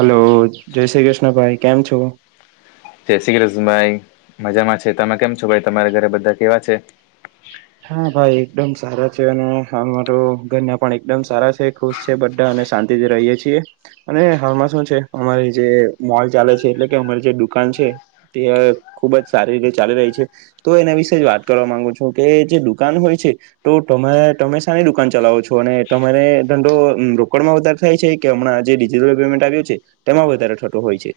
Hello જય શ્રી કૃષ્ણ ભાઈ કેમ છો? જય શ્રી કૃષ્ણ ભાઈ મજામાં છે તમે કેમ છો ભાઈ તમારા ઘરે બધા કેવા છે. હા ભાઈ એકદમ સારા છે અને અમારો ઘરના પણ એકદમ સારા છે. ખુશ છે બધા અને શાંતિથી રહીએ છીએ. અને હાલમાં શું છે અમારી જે મોલ ચાલે છે એટલે કે અમારી જે દુકાન છે. તે ખુબ જ સારી રીતે ચાલી રહી છે તો એના વિશે જ વાત કરવા માંગુ છું કે જે દુકાન હોય છે તો તમે સારી દુકાન ચલાવો છો અને તમારે ધડો રોકડમાં વધારે થાય છે કે હમણાં જે ડિજિટલ પેમેન્ટ આવ્યું છે તેમાં વધારે થઠટો હોય છે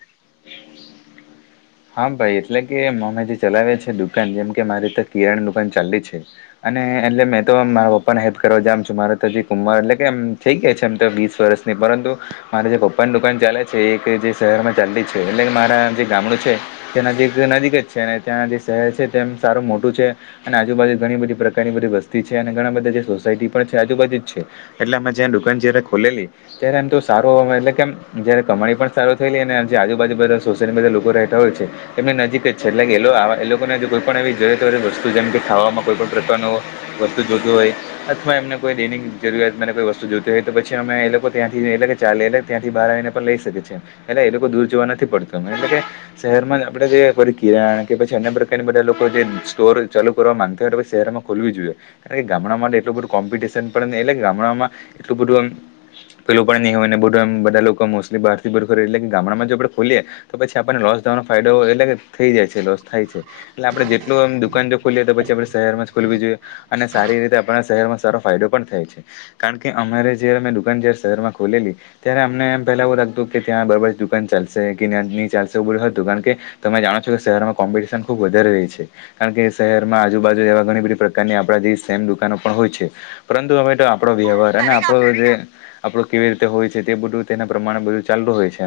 હા ભાઈ એટલે કે મમે જે ચલાવે છે દુકાન જેમ કે મારી તો કિરાની દુકાન ચાલી છે અને એટલે મેં તો મારા પપ્પાને હેલ્પ કરવા જામ છું મારે તો હજી કંમવાર એટલે કે એમ થઈ ગયા છે એમ તો વીસ વર્ષ નહી પરંતુ મારે જે પપ્પાનની દુકાન ચાલે છે એક જે શહેર માં ચાલતી છે એટલે મારા જે ગામડું છે તે નજીક નજીક જ છે ત્યાં જે શહેર છે તેમ સારું મોટું છે અને આજુબાુ ઘણી બધી પ્રકારની બધી વસ્તી છે અને ઘણા બધા જે સોસાયટી પણ છે આજુબાજુ જ છે એટલે અમે જ્યાં દુકાન જયારે ખોલેલી ત્યારે એમ તો સારો એટલે કેમ જય કમાણી પણ સારું થઈેઈ નેમ જે આજુબાજુ બધ સોસાયટી બધા લોકો રહે રહો છે એમને નજીક જ છે એટલે કે એ એ લોકોને કોઈ પણ એવી જો વસ્તુ જેમ કે ખાવામાં કોઈ પણણ પ્રકારનો વસ્તુ જોતું હોાઈ અથવા એમને કોઈ દૈનિક જરૂરિયાતને કોઈ વસ્તુ જોતી હોય તો પછી અમે એ લોકો ત્યાંથી ચાલેલે ત્યાંથી બહાર આવીને પણ લઈ શકે છે એલા એ લોકો દૂર જવા નથી પડતું એટલે કે શહેરમાં જ આપડે કિરણ કે પછી અન્ય પ્રકારની બધા લોકો જે સ્ટોર ચાલુ કરવા માંગતા હોય શહેરમાં ખોલવી જોઈએ કારણ કે ગામડા માટે એટલું બધું કોમ્પિટિશન પણ નહી એટલે ગામડામાં એટલું બધુંમ પેલું પણ નહીંયને બધું એ બા લોકો મોસ્ટલી બહારથી બરખો એટલે કે ગામડામાં જો આપણે ખોલીએ તો પછી આપણને લોસ દવાનો ફાયદો એટલે થઈ જાય છે લોસ થાય છે એટલે આપણે જેટલું એમ દુકાન જો ખોલીએ તો પછી આપણે શહેરમાં જ ખોલવી જોઈએ અને સારી રીતે આપણા શહેરમાં સારો ફાયદો પણ થાય છે કારણ કે અમારે જયારે અમે દુકાન જ્યારે શહેરમાં ખોલેલી ત્યારે અમને એમ પેલા એવું લાગતું કે ત્યાં બરાબર જ દુકાન ચાલશે કે નહીં ન ચાલશે બ કારણ કે તમે જાણો છો કે શહેરમાં કોમ્પિટિશન ખુબ વધારે રહી છે કારણ કે શહેરમાં આજુબાજુ એવા ઘણી બધી પ્રકારની આપણા જે સેમ દુકાનો પણ હોય છે પરંતુ અમે તો આપણો વ્યવહાર અને આપણો જે આપણું કેવી રીતે હોય છે તે બધું તેના પ્રમાણે બધું ચાલું હોય છે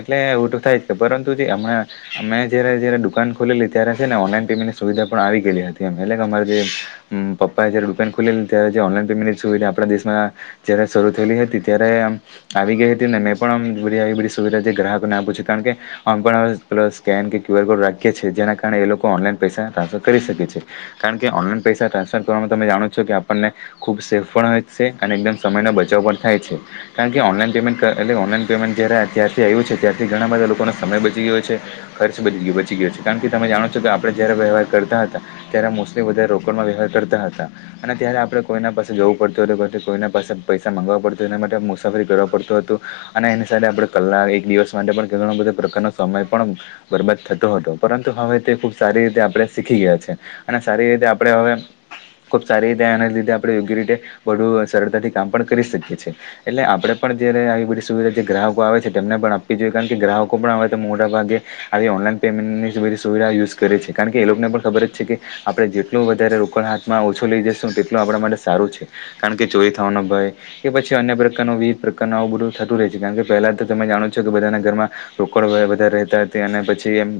એટલે ઉટું થાય છે પરંતુ એમણા અમે જયારે જયારે દુકાન ખોલેલી ત્યારે છે ને ઓનલાઈન પેમેન્ટની સુવિધા પણ આવી ગયેલી હતી એટલે કે અમારે જે પપ્પા જયારે દુકાન ખુલેલી ત્યારે ઓનલાઈન પેમેન્ટની સુવિધા આપણા દેશમાં જયારે શરૂ થયેલી હતી ત્યારે આવી ગઈ હતી ને મેં પણ આવી બધી આવી બધી સુવિધા જે ગ્રાહકોને આપું છું કારણ કે આપણે પે સ્કેન કે ક્યુઆર કોડ રાખીએી જેના કારણે એ લોકો ઓનલાઈન પૈસા ટ્રાન્સફર કરી શકે છે કારણ કે ઓનલાઈન પૈસા ટ્રાન્સફર કરવાવામાં તમે જાણો છો કે આપણને ખૂબ સેફ પણ હોય છે અને એકદમ સમયનો બચાવ પણ થાય છે કારણ કે ઓનલાઈન પેમેન્ટ એટલે ઓનલાઇન પેમેન્ટ જય્યારે અત્યારથી આવ્યું છે ત્યારથી ઘણા બધા લોકો સમય બચી ગયો છે ખર્ચ બચી બચી ગયો છે કારણ કે તમે જાણો છો કે આપણે જ્યારે વ્યવહાર કરતા હતા ત્યારે મોસ્ટલી વધારે રોકડમાં વ્યવહાર કરતા હતા અને ત્યારે આપણે કોઈના પાસે જવું પડતું હો હતું કોઈના પાસે પૈસા માગાવવા પડતા એના માટે મુસાફરી કરવા પડતું હતું અને એની સાથે આપણે કલાક એક દિવસ માટે પણ ઘણા બધા પ્રશ્નોનો સમય પણ બરબાદ થતો હતો પરંતુ હવે તે ખુબ સારી રીતે આપણે શીખી ગયા છે અને સારી રીતે આપડે હવે ખુબ સારી રીતે આના લીધે આપણે યોગ્ય રીતે વધુ સરળતાથી કામ પણ કરી શકીએ છીએ એટલે આપડે પણ જ્યારે આવી બધી સુવિધા જે ગ્રાહકો આવે છે તેમને પણ આપવી જોઈએ કારણ કે ગ્રાહકો પનાવે તો મોટા ભાગે આવી ઓનલાઈન પેમેન્ટની બધી સુવિધા યુઝ કરે છે કારણ કે એ લોકોને પણ ખબર જ છે કે આપડે જેટલું વધારે રોકાણ હાથમાં ઓછો લઇ જશું તેટલું આપણા માટે સારું છે કારણ કે ચોરી થવાનો ભય કે પછી અન્ય પ્રકારનું વિવિધ પ્રકારનું આવું બધું થતું રહે છે કારણ કે પહેલા તો તમે જાણો છો કે બધાના ઘરમાં રોકડ વધધારે રહેતા હતા અને પછી એમ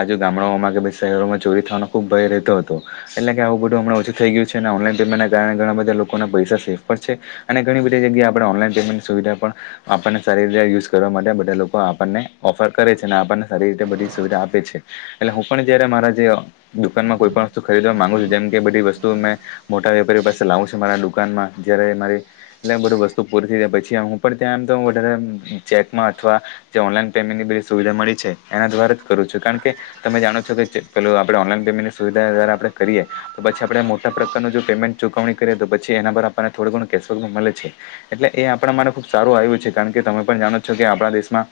આજુ ગામડાઓમાં કે શહેરોમાં ચોરી થવાનો ખુબ ભય રહેતો હતો એટલે કે આવું બધું હમણાં ઓછું થઈ ગય છે અને ઓનલાઈન પેમેન્ટ ના કારણે ઘણા બધા લોકોના પૈસા સેફ પણ છે અને ઘણી બધી જગ્યાએ આપણે ઓનલાઈન પેમેન્ટ સુવિધા પણ આપણને સારી રીતે યુઝ કરવા માટે બધા લોકો આપણને ઓફર કરે છે અને આપણને સારી રીતે બધી સુવિધા આપે છે એટલે હું પણ જયારે મારા જે દુકાનમાં કોઈ પણ વસ્તુ ખરીદવા માગુ છું જેમ કે બધી વસ્તુ મેં મોટા વેપારીઓ પાસે લાવું છું મારા દુકાનમાં જયારે મારી એટલે બધું વસ્તુ પૂરી થઈ ગાય પછી હું પણ ત્યાં એમ તો વધારે ચેકમાં અથવા જે ઓનલાઈન પેમેન્ટની બધી સુવિધા મળી છે એના દ્વારા જ કરું છું કારણ કે તમે જાણો છો કે પેલું આપણે ઓનલાઈન પેમેન્ટની સુવિધા જ્યારે આપણે કરીએ તો પછી આપણેે મોટા પ્રકારનું પેમેન્ટ ચુકવણી કરીએ તો પછી એના પર આપણને થોડું ઘણું કેશબેક મળે છે એટલે એ આપણા માટે ખુબ સારું આવ્યું છે કારણ કે તમે પણ જાણો છો કે આપણા દેશમાં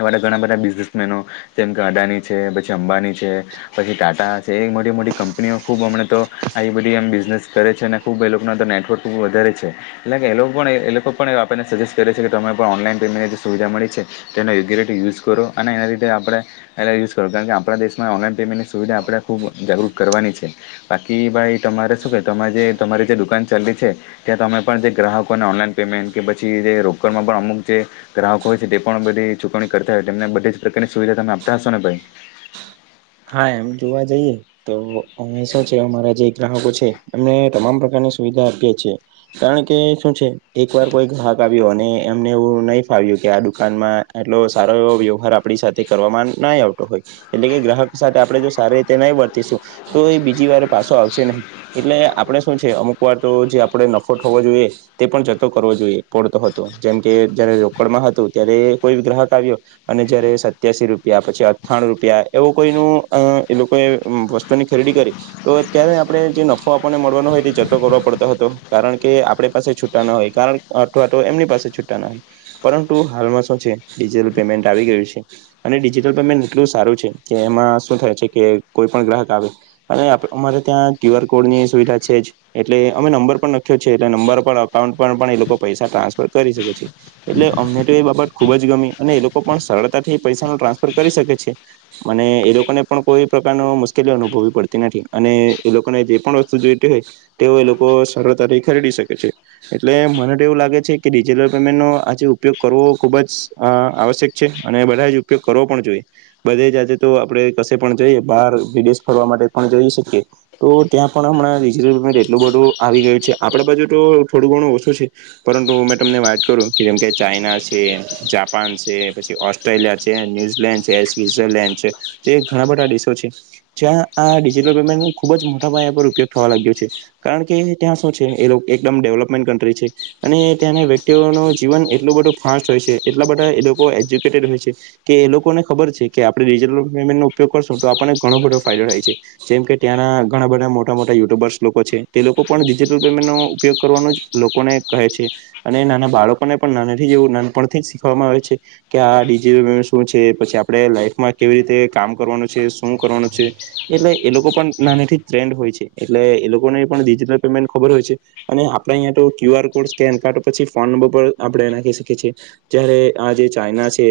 એવા તો ઘણા બધા બિઝનેસમેનો જેમ કે અદાની છે પછી અંબાની છે પછી ટાટા છે એ મોટી મોટી કંપનીઓ ખૂબ હમણા તો આ બધી એમ બિઝનેસ કરે છે અને ખુબ એ લોકોના તો નેટવર્ક બ વધારે છે. એટલે કે એ લોકો એ લોકો પણ આપને સજેસ્ટ કરે છે કે તમે પણ ઓનલાઈન પેમેન્ટની જે સુવિધા મળી છે તે યુઝ કરો અને એના લીતે આપણે એ યુઝ કરો કારણ કે આપણા દેશમાં ઓનલાઈન પેમેન્ટ સુવિધા આપણે ખૂબ જાગૃત કરવાની છે બાકી ભાઈ તમારે શું કે તમા જે તમારી જે દુકાન ચાલલી છે ત્યાં તમે પણ જે ગ્રાહકોને ઓનલાઈન પેમેન્ટ કે પછી જે રોકડમાં પણ અમુક જે ગ્રાહકો હોય છે, તે પણ બધી ચૂકવણી કરતા હોય એ તેમને બધી જ પ્રકારની સુવિધા તમે આપતા હશો ને ભાઈ હા એમ જોવા જઈએ, તો હંમેશા છે અમારા જે ગ્રાહકો છે એમને તમામ પ્રકારની સુવિધા આપી છિએ. કારણ કે શું છે એક વાર કોઈ ગ્રાહક આવ્યો અને એમને એવું નહી ફાવ્યું કે આ દુકાનમાં એટલો સારો એવો વ્યવહાર આપણી સાથે કરવામાં ના આવતો હોય એટલે કે ગ્રાહક સાથે આપણે જો સારી રીતે નહી વર્તીશું તો એ બીજી વાર પાછો આવશે નહી. એટલે આપડે શું છે અમુક વાર તો જે આપડે નફો હોવો જોઈએ તે પણ જતો કરવો જોઈએ પડતો હતો જેમકે જયારે રોકડમાં હતું ત્યારે કોઈ ગ્રાહક આવ્યો અને જયારે સત્યાસી રૂપિયા પછી, અઠ્ઠાણું રૂપિયા એવું કોઈ ન અ એ લોકોએ વસ્તુની ખરીદી કરી તો અત્યારે આપણે જે નફો આપણને મળવાનો હોય તે જતો કરવાો પડતો હતો કારણ કે આપણે પાસે છૂટા ન હોય કારણ અથવા તો એમની પાસે છૂટા ના હોય, પરંતુ હાલમાં શું છે ડિજિટલ પેમેન્ટ આવી ગયું છે અને ડિજિટલ પેમેન્ટ એટલું સારું છે, કે એમાં શું થાય છે કે કોઈ પણ ગ્રાહક આવે અને અમારે ત્યાં ક્યુઆર કોડની સુવિધા છે જ એટલે અમે નંબર પણ લખ્યો છે એટલે નંબર પણ અકાઉન્ટ પર પણ એ લોકો પૈસા ટ્રાન્સફર કરી શકે છે. એટલે અમને તો એ બાબત ખુબ જ ગમી અને એ લોકો પણ સરળતાથી પૈસાનુ ટ્રાન્સફર કરી શકે છે. મને એ લોકોને પણ કોઈ પ્રકારનો મુશ્કેલી અનુભવવી પડતી નથી અને એ લોકોને જે પણ વસ્તુ જોઈતી હોય તેઓ એ લોકો સરળતાથી ખરીદી શકે છે. એટલે મને એવું લાગે છે કે ડિજિટલ પેમેન્ટનો આજે ઉપયોગ કરવો ખુબ જ આવશ્યક છે અને બધા જ ઉપયોગ કરવો પણ જોઈએ. બધે જ આજે તો આપડે કશે પણ જોઈએ બહાર વિદેશ ફરવા માટે પણ જોઈ શકીએ તો ત્યાં પણ હમણાં ડીજીટલ રેન્ટ એટલું બધું આવી ગયું છે આપડા બાજુ તો થોડું ઘણું ઓછું છે. પરંતુ હું મેં તમને વાત કરું કે જેમ કે ચાઈના છે, જાપાન છે, પછી ઓસ્ટ્રેલિયા છે, ન્યુઝીલેન્ડ છે, સ્વિઝરલેન્ડ છે, જે એ ઘણા બધા દેશો છે. જ્યાં આ ડિજિટલ પેમેન્ટ ન ખુબ જ મોટા પાયા પર ઉપયોગ થવા લાગ્યો છે. કારણ કે ત્યાં શું છે એ એકદમ ડેવલોપમેન્ટ કન્ટ્રી છે. અને ત્યાંના વ્યક્તિઓનું જીવન એટલું બધું ફાસ્ટ હોય છે એટલા બધા એ લોકો એજ્યુકેટેડ હોય છે. કે એ લોકોને ખબર છે કે આપણે ડિજિટલ પેમેન્ટનો ઉપયોગ કરશું તો આપણને ઘણો બધો ફાયદો થાય છે. જેમ કે ત્યાંના ઘણા બધા મોટા મોટા યુટ્યુબર્સ લોકો છે તે લોકો પણ ડિજિટલ પેમેન્ટનો ઉપયોગ કરવાનો લોકોને કહે છે અને નાના બાળકોને પણ નાનાથી જેવું નાનપણથી શીખવામાં આવે છે. કે આજી શું છે પછી આપણે લાઈફમાં કેવી રીતે કામ કરવાનું છે, શું કરવાનું છે એટલે એ લોકો પણ નાનીથી ટ્રેન્ડ હોય છે એટલે એ લોકોને પણ ડિજિટલ પેમેન્ટ ખબર હોય છે. અને આપડે અહીંયા તો ક્યુઆર કોડ સ્કેન કાઢો પછી ફોન નંબર પર આપણે એ નાખી શકીએ છીએ. જ્યારે આ જે ચાઈના છે,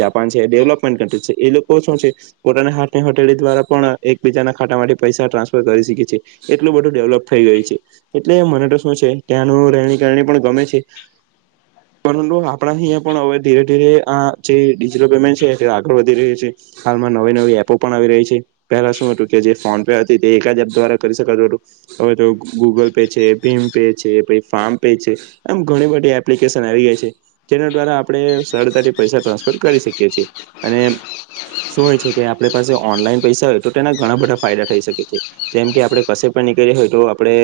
જાપાન છે, ડેવલપમેન્ટ કન્ટ્રી છે એ લોકો શું છે પોતાના હાથ કે હથેળી દ્વારા પણ એકબીજાના ખાતા માટે પૈસા ટ્રાન્સફર કરી શકે છે. એટલું બધું ડેવલપ થઈ ગયું છે. એટલે મને તો શું છે ત્યાંનું રહેણી કરણી પણ ગમે છે. પરંતુ આપણા અહિયાં પણ હવે ધીરે ધીરે આ જે ડિજટલ પેમેન્ટ છે, આગળ વધી રહ્યું છે, હાલમાં નવી નવી એપો પણ આવી રહી છે. પેલા શું હતું કે જે ફોન પે હતી તે એક જ એપ દ્વારા કરી શકાતું હતું. હવે તો ગૂગલ પે છે, ભીમ પે છે, પ ફોન પે છે એમ ઘણી બધી એપ્લિકેશન આવી ગય છે. જેના દ્વારા આપણે સરળતાથી પૈસા ટ્રાન્સફર કરી શકીએ છીએ અને. શું હોય છે કે આપણે પાસે ઓનલાઈન પૈસા હોય તો તેના ઘણા બધા ફાયદા થઈ શકે છે. જેમ કે આપણે કશે પણ નીકળએ હોય તો આપણે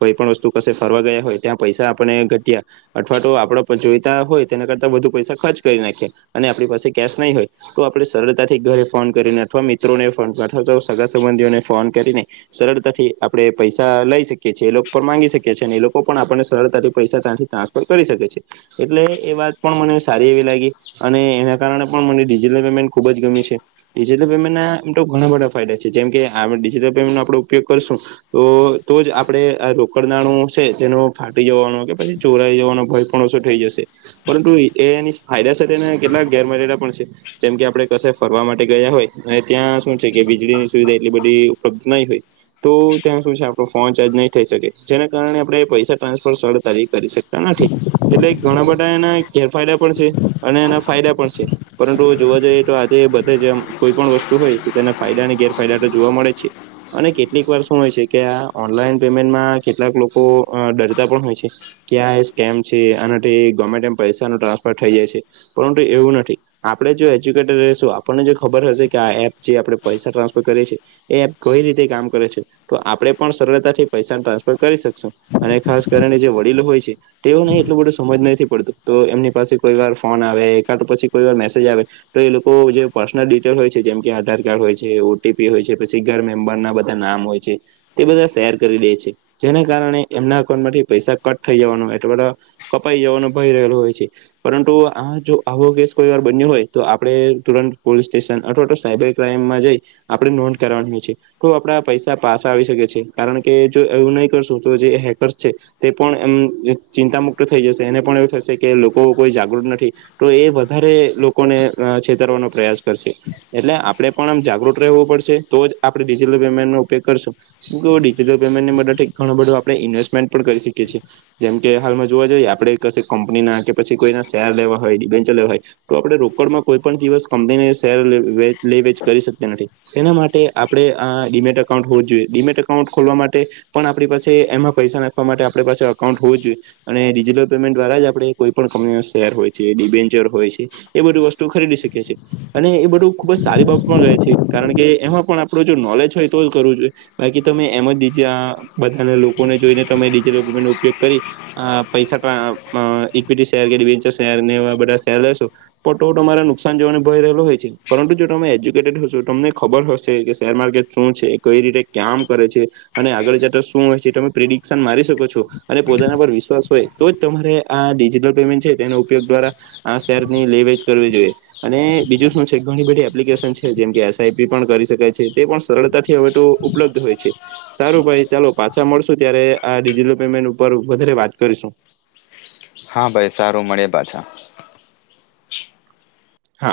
કોઈ પણ વસ્તુ ક ફરવા ગયા હોય ત્યાં પૈસા આપણે ઘટ્યા અઠવા તો આપ જોઈતા હોય તેના કરતા વધુ પૈસા ખર્ચ કરી નાખીએ અને આપણી પાસે કેશ નહીં હોય. તો આપણે સરળતાથી ઘરે ફોન કરીને અથવા મિત્રોને ફોન અથવા તો સગા સંબંધીઓને ફોન કરીને સરળતાથી આપણે પૈસા લઈ શકીએ છીએ એ લોકો પણ માંગી શકીએ છીએ અને એ લોકો પણ આપને સરળતાથી પૈસા ત્યાંથી ટ્રાન્સ કરી શકે છે એટલે એ વાત પણ મને સારી એવી લાગી અને એના કારણે પણ મને મેન ખુબ જ ગમી છે. ડિજિટલ પેમેન્ટના તો ઘણા બધા ફાયદા છે જેમ કે ડિજિટલ પેમેન્ટ નો આપડણે ઉપયોગ કરશું. તો તો જ આપડે આ રોકડ નાણું છે જેનો ફાટી જવાનું કે પછી ચોરાઈ જવાનો ભય પણ ઓછો થઈ જશે. પરંતુ એ એની ફાયદા સાથેને કેટલાક ગેરમર્યાદા પણ છે. જેમ કે આપણે કશે ફરવા માટે ગયા હોય અને ત્યાં શું છે કે વીજળીની સુવિધા એટલી બધી ઉપલબ્ધ નહી હોય. તો ત્યાં શું છે આપણો ફોન ચાર્જ નહી થઈ શકે જેના કારણે આપણે પૈસા ટ્રાન્સફર સરળતાથી કરી શકતા નથી. એટલે ઘણા બધા એના ગેરફાયદા પણ છે અને એના ફાયદા પણ છે પરંતુ જોવા જઈએ તો આજે બધે જેમ કોઈ પણ વસ્તુ હોય તો તેને ફાયદા અને ગેરફાયદા તો જોવા મળે છે. અને કેટલીક વાર શું હોય છે કે આ ઓનલાઈન પેમેન્ટમાં કેટલાક લોકો ડરતા પણ હોય છે. કે આ એ સ્કેમ છે આનાથી ગમે તેમ પૈસા નુ ટ્રાન્સફર થઇ જાય છે પરંતુ એવું નથી. આપણે જો એજ્યુકેટેડ રશું આપણને જો ખબર હશે કે આ એપ જે આપણે પૈસા ટ્રાન્ફર કરીએ છે એ કઈ રીતે કામ કરે છે તો આપણે પણ સરળતાથી પૈસા ટ્રાન્સફર કરી શકશું. અને ખાસ કરીને જે વડીલો હોય છે તેઓને એટલું બધું સમજ નથી પડતું તો એમની પાસે કોઈ વાર ફોન આવે એકા પછી કોઈ વાર મે જ આવે. [unintelligible] તો એ લોકો જે પર્સનલ ડિટેલ હોય છે જેમ કે આધાર કાર્ડ હોય છે ઓટીપી હોય છે પછી ઘર મેમ્બર ના નામ હોય છે. તે બધા શેર કરી દે છે જેના કારણે એમના એકાઉન્ટ માંથી પૈસા કટ થઈ જવાનો એટ કપાઈ જવાનો ભય રહેલો હોય છે પરંતુ આ જો આવો કેસ કોઈ વાર. બન્યું હોય તો આપણે તુરંત પોલીસ સ્ટેશન અથવા તો સાયબર ક્રાઈમમાં જઈ. આપણે નોંધ કરવાની હોય છે. તો આપડા પૈસા પાસા આવી શકે છે કારણ કે જો એવું નહી કરશું તો જે હેકર્સ છે. તે પણ એમ ચિંતા મુક્ત થઈ જશે અનેને પણ એવું થશે કે લોકો કોઈ જાગૃત નથી તો એ વધારે લોકોને છેતરવાનો પ્રયાસ કરશે. એટલે આપડે પણ આમ જાગૃત રહેવું પડશે તો જ આપડે ડિજિટલ પેમેન્ટ નો ઉપયોગ કરશું. કે ડિજિટલ પેમેન્ટ માટે ઘણું બધું આપણે ઇન્વેસ્ટમેન્ટ પણ કરી શકીએ છીએ. જેમ કે હાલમાં જોવા જઈએ આપણે ક કંપનીના કે પછી કોઈના શેર લેવા હોય ડીબન્ચર લેવા હોય. તો આપણે રોકડમાં કોઈ પણ દિવસ કંપની શેર લે વેચ કરી શકતા નથી. શેના માટે આપણે આ ડીમેટ અકાઉન્ટ હોવું જ જોઈએ ડીમેટ એકાઉન્ટ ખોલવા માટે પણ આપણી પાસે એમાં પૈસા નાખવા માટે આપણી પાસે અકાઉન્ટ હોવું જ જોઈએ. અને ડિજિટલ પેમેન્ટ દ્વારા જ આપડે કોઈ પણ કંપનીઓ શેર હોય છે ડિવેન્ચર હોય છે. એ બધી વસ્તુ ખરીદી શકીએ છીએ. અને એ બધું ખુબ જ સારી બાબતમાં ગે છે કારણ કે એમાં પણ આપણું જો નોલેજ હોય તો જ કરવું જોઈએ. બાકી તમે એમ દિજજ બધાને લોકોને જોઈને તમે ડિજટલ પેમેન્ટ નો ઉપયોગ કરી. આ પૈસા ઇક્વિટી શેર કે ડવન્ચર શેર ને બધા શેર લેશું. પટો તમારે નુકસાન જોવાને ભય રહેલો હોય છે પરંતુ જો તમે એજ્યુકેટેડ હશો તમને ખબર હશે કે શેર માર્કેટ. શું છે કઈ રીતે ક્યામ કરે છે અને આગળ જતા શું હોય છે એ તમે પ્રિડિક્શન મારી શકો છો. અને પોતાના પર વિશ્વાસ હોય તો જ તમારે આ ડિજિટલ પેમેન્ટ છે તેનો ઉપયોગ દ્વારા આ શેર. ની લેવેજ કરવી જોઈએ. અને બીજું શું છે ઘણી બધી એપ્લિકેશન છે જેમ કે એસઆઈપી પણ કરી શકાય છે તે પણ સરળતાથી હવે તો ઉપલબ્ધ. સારું ભાઈ ચાલો પાછા મળશું ત્યારે આ ડિજિટલ પેમેન્ટ ઉપર વધારે વાત કરીશું. હા ભાઈ સારું મળીએ પાછા. હા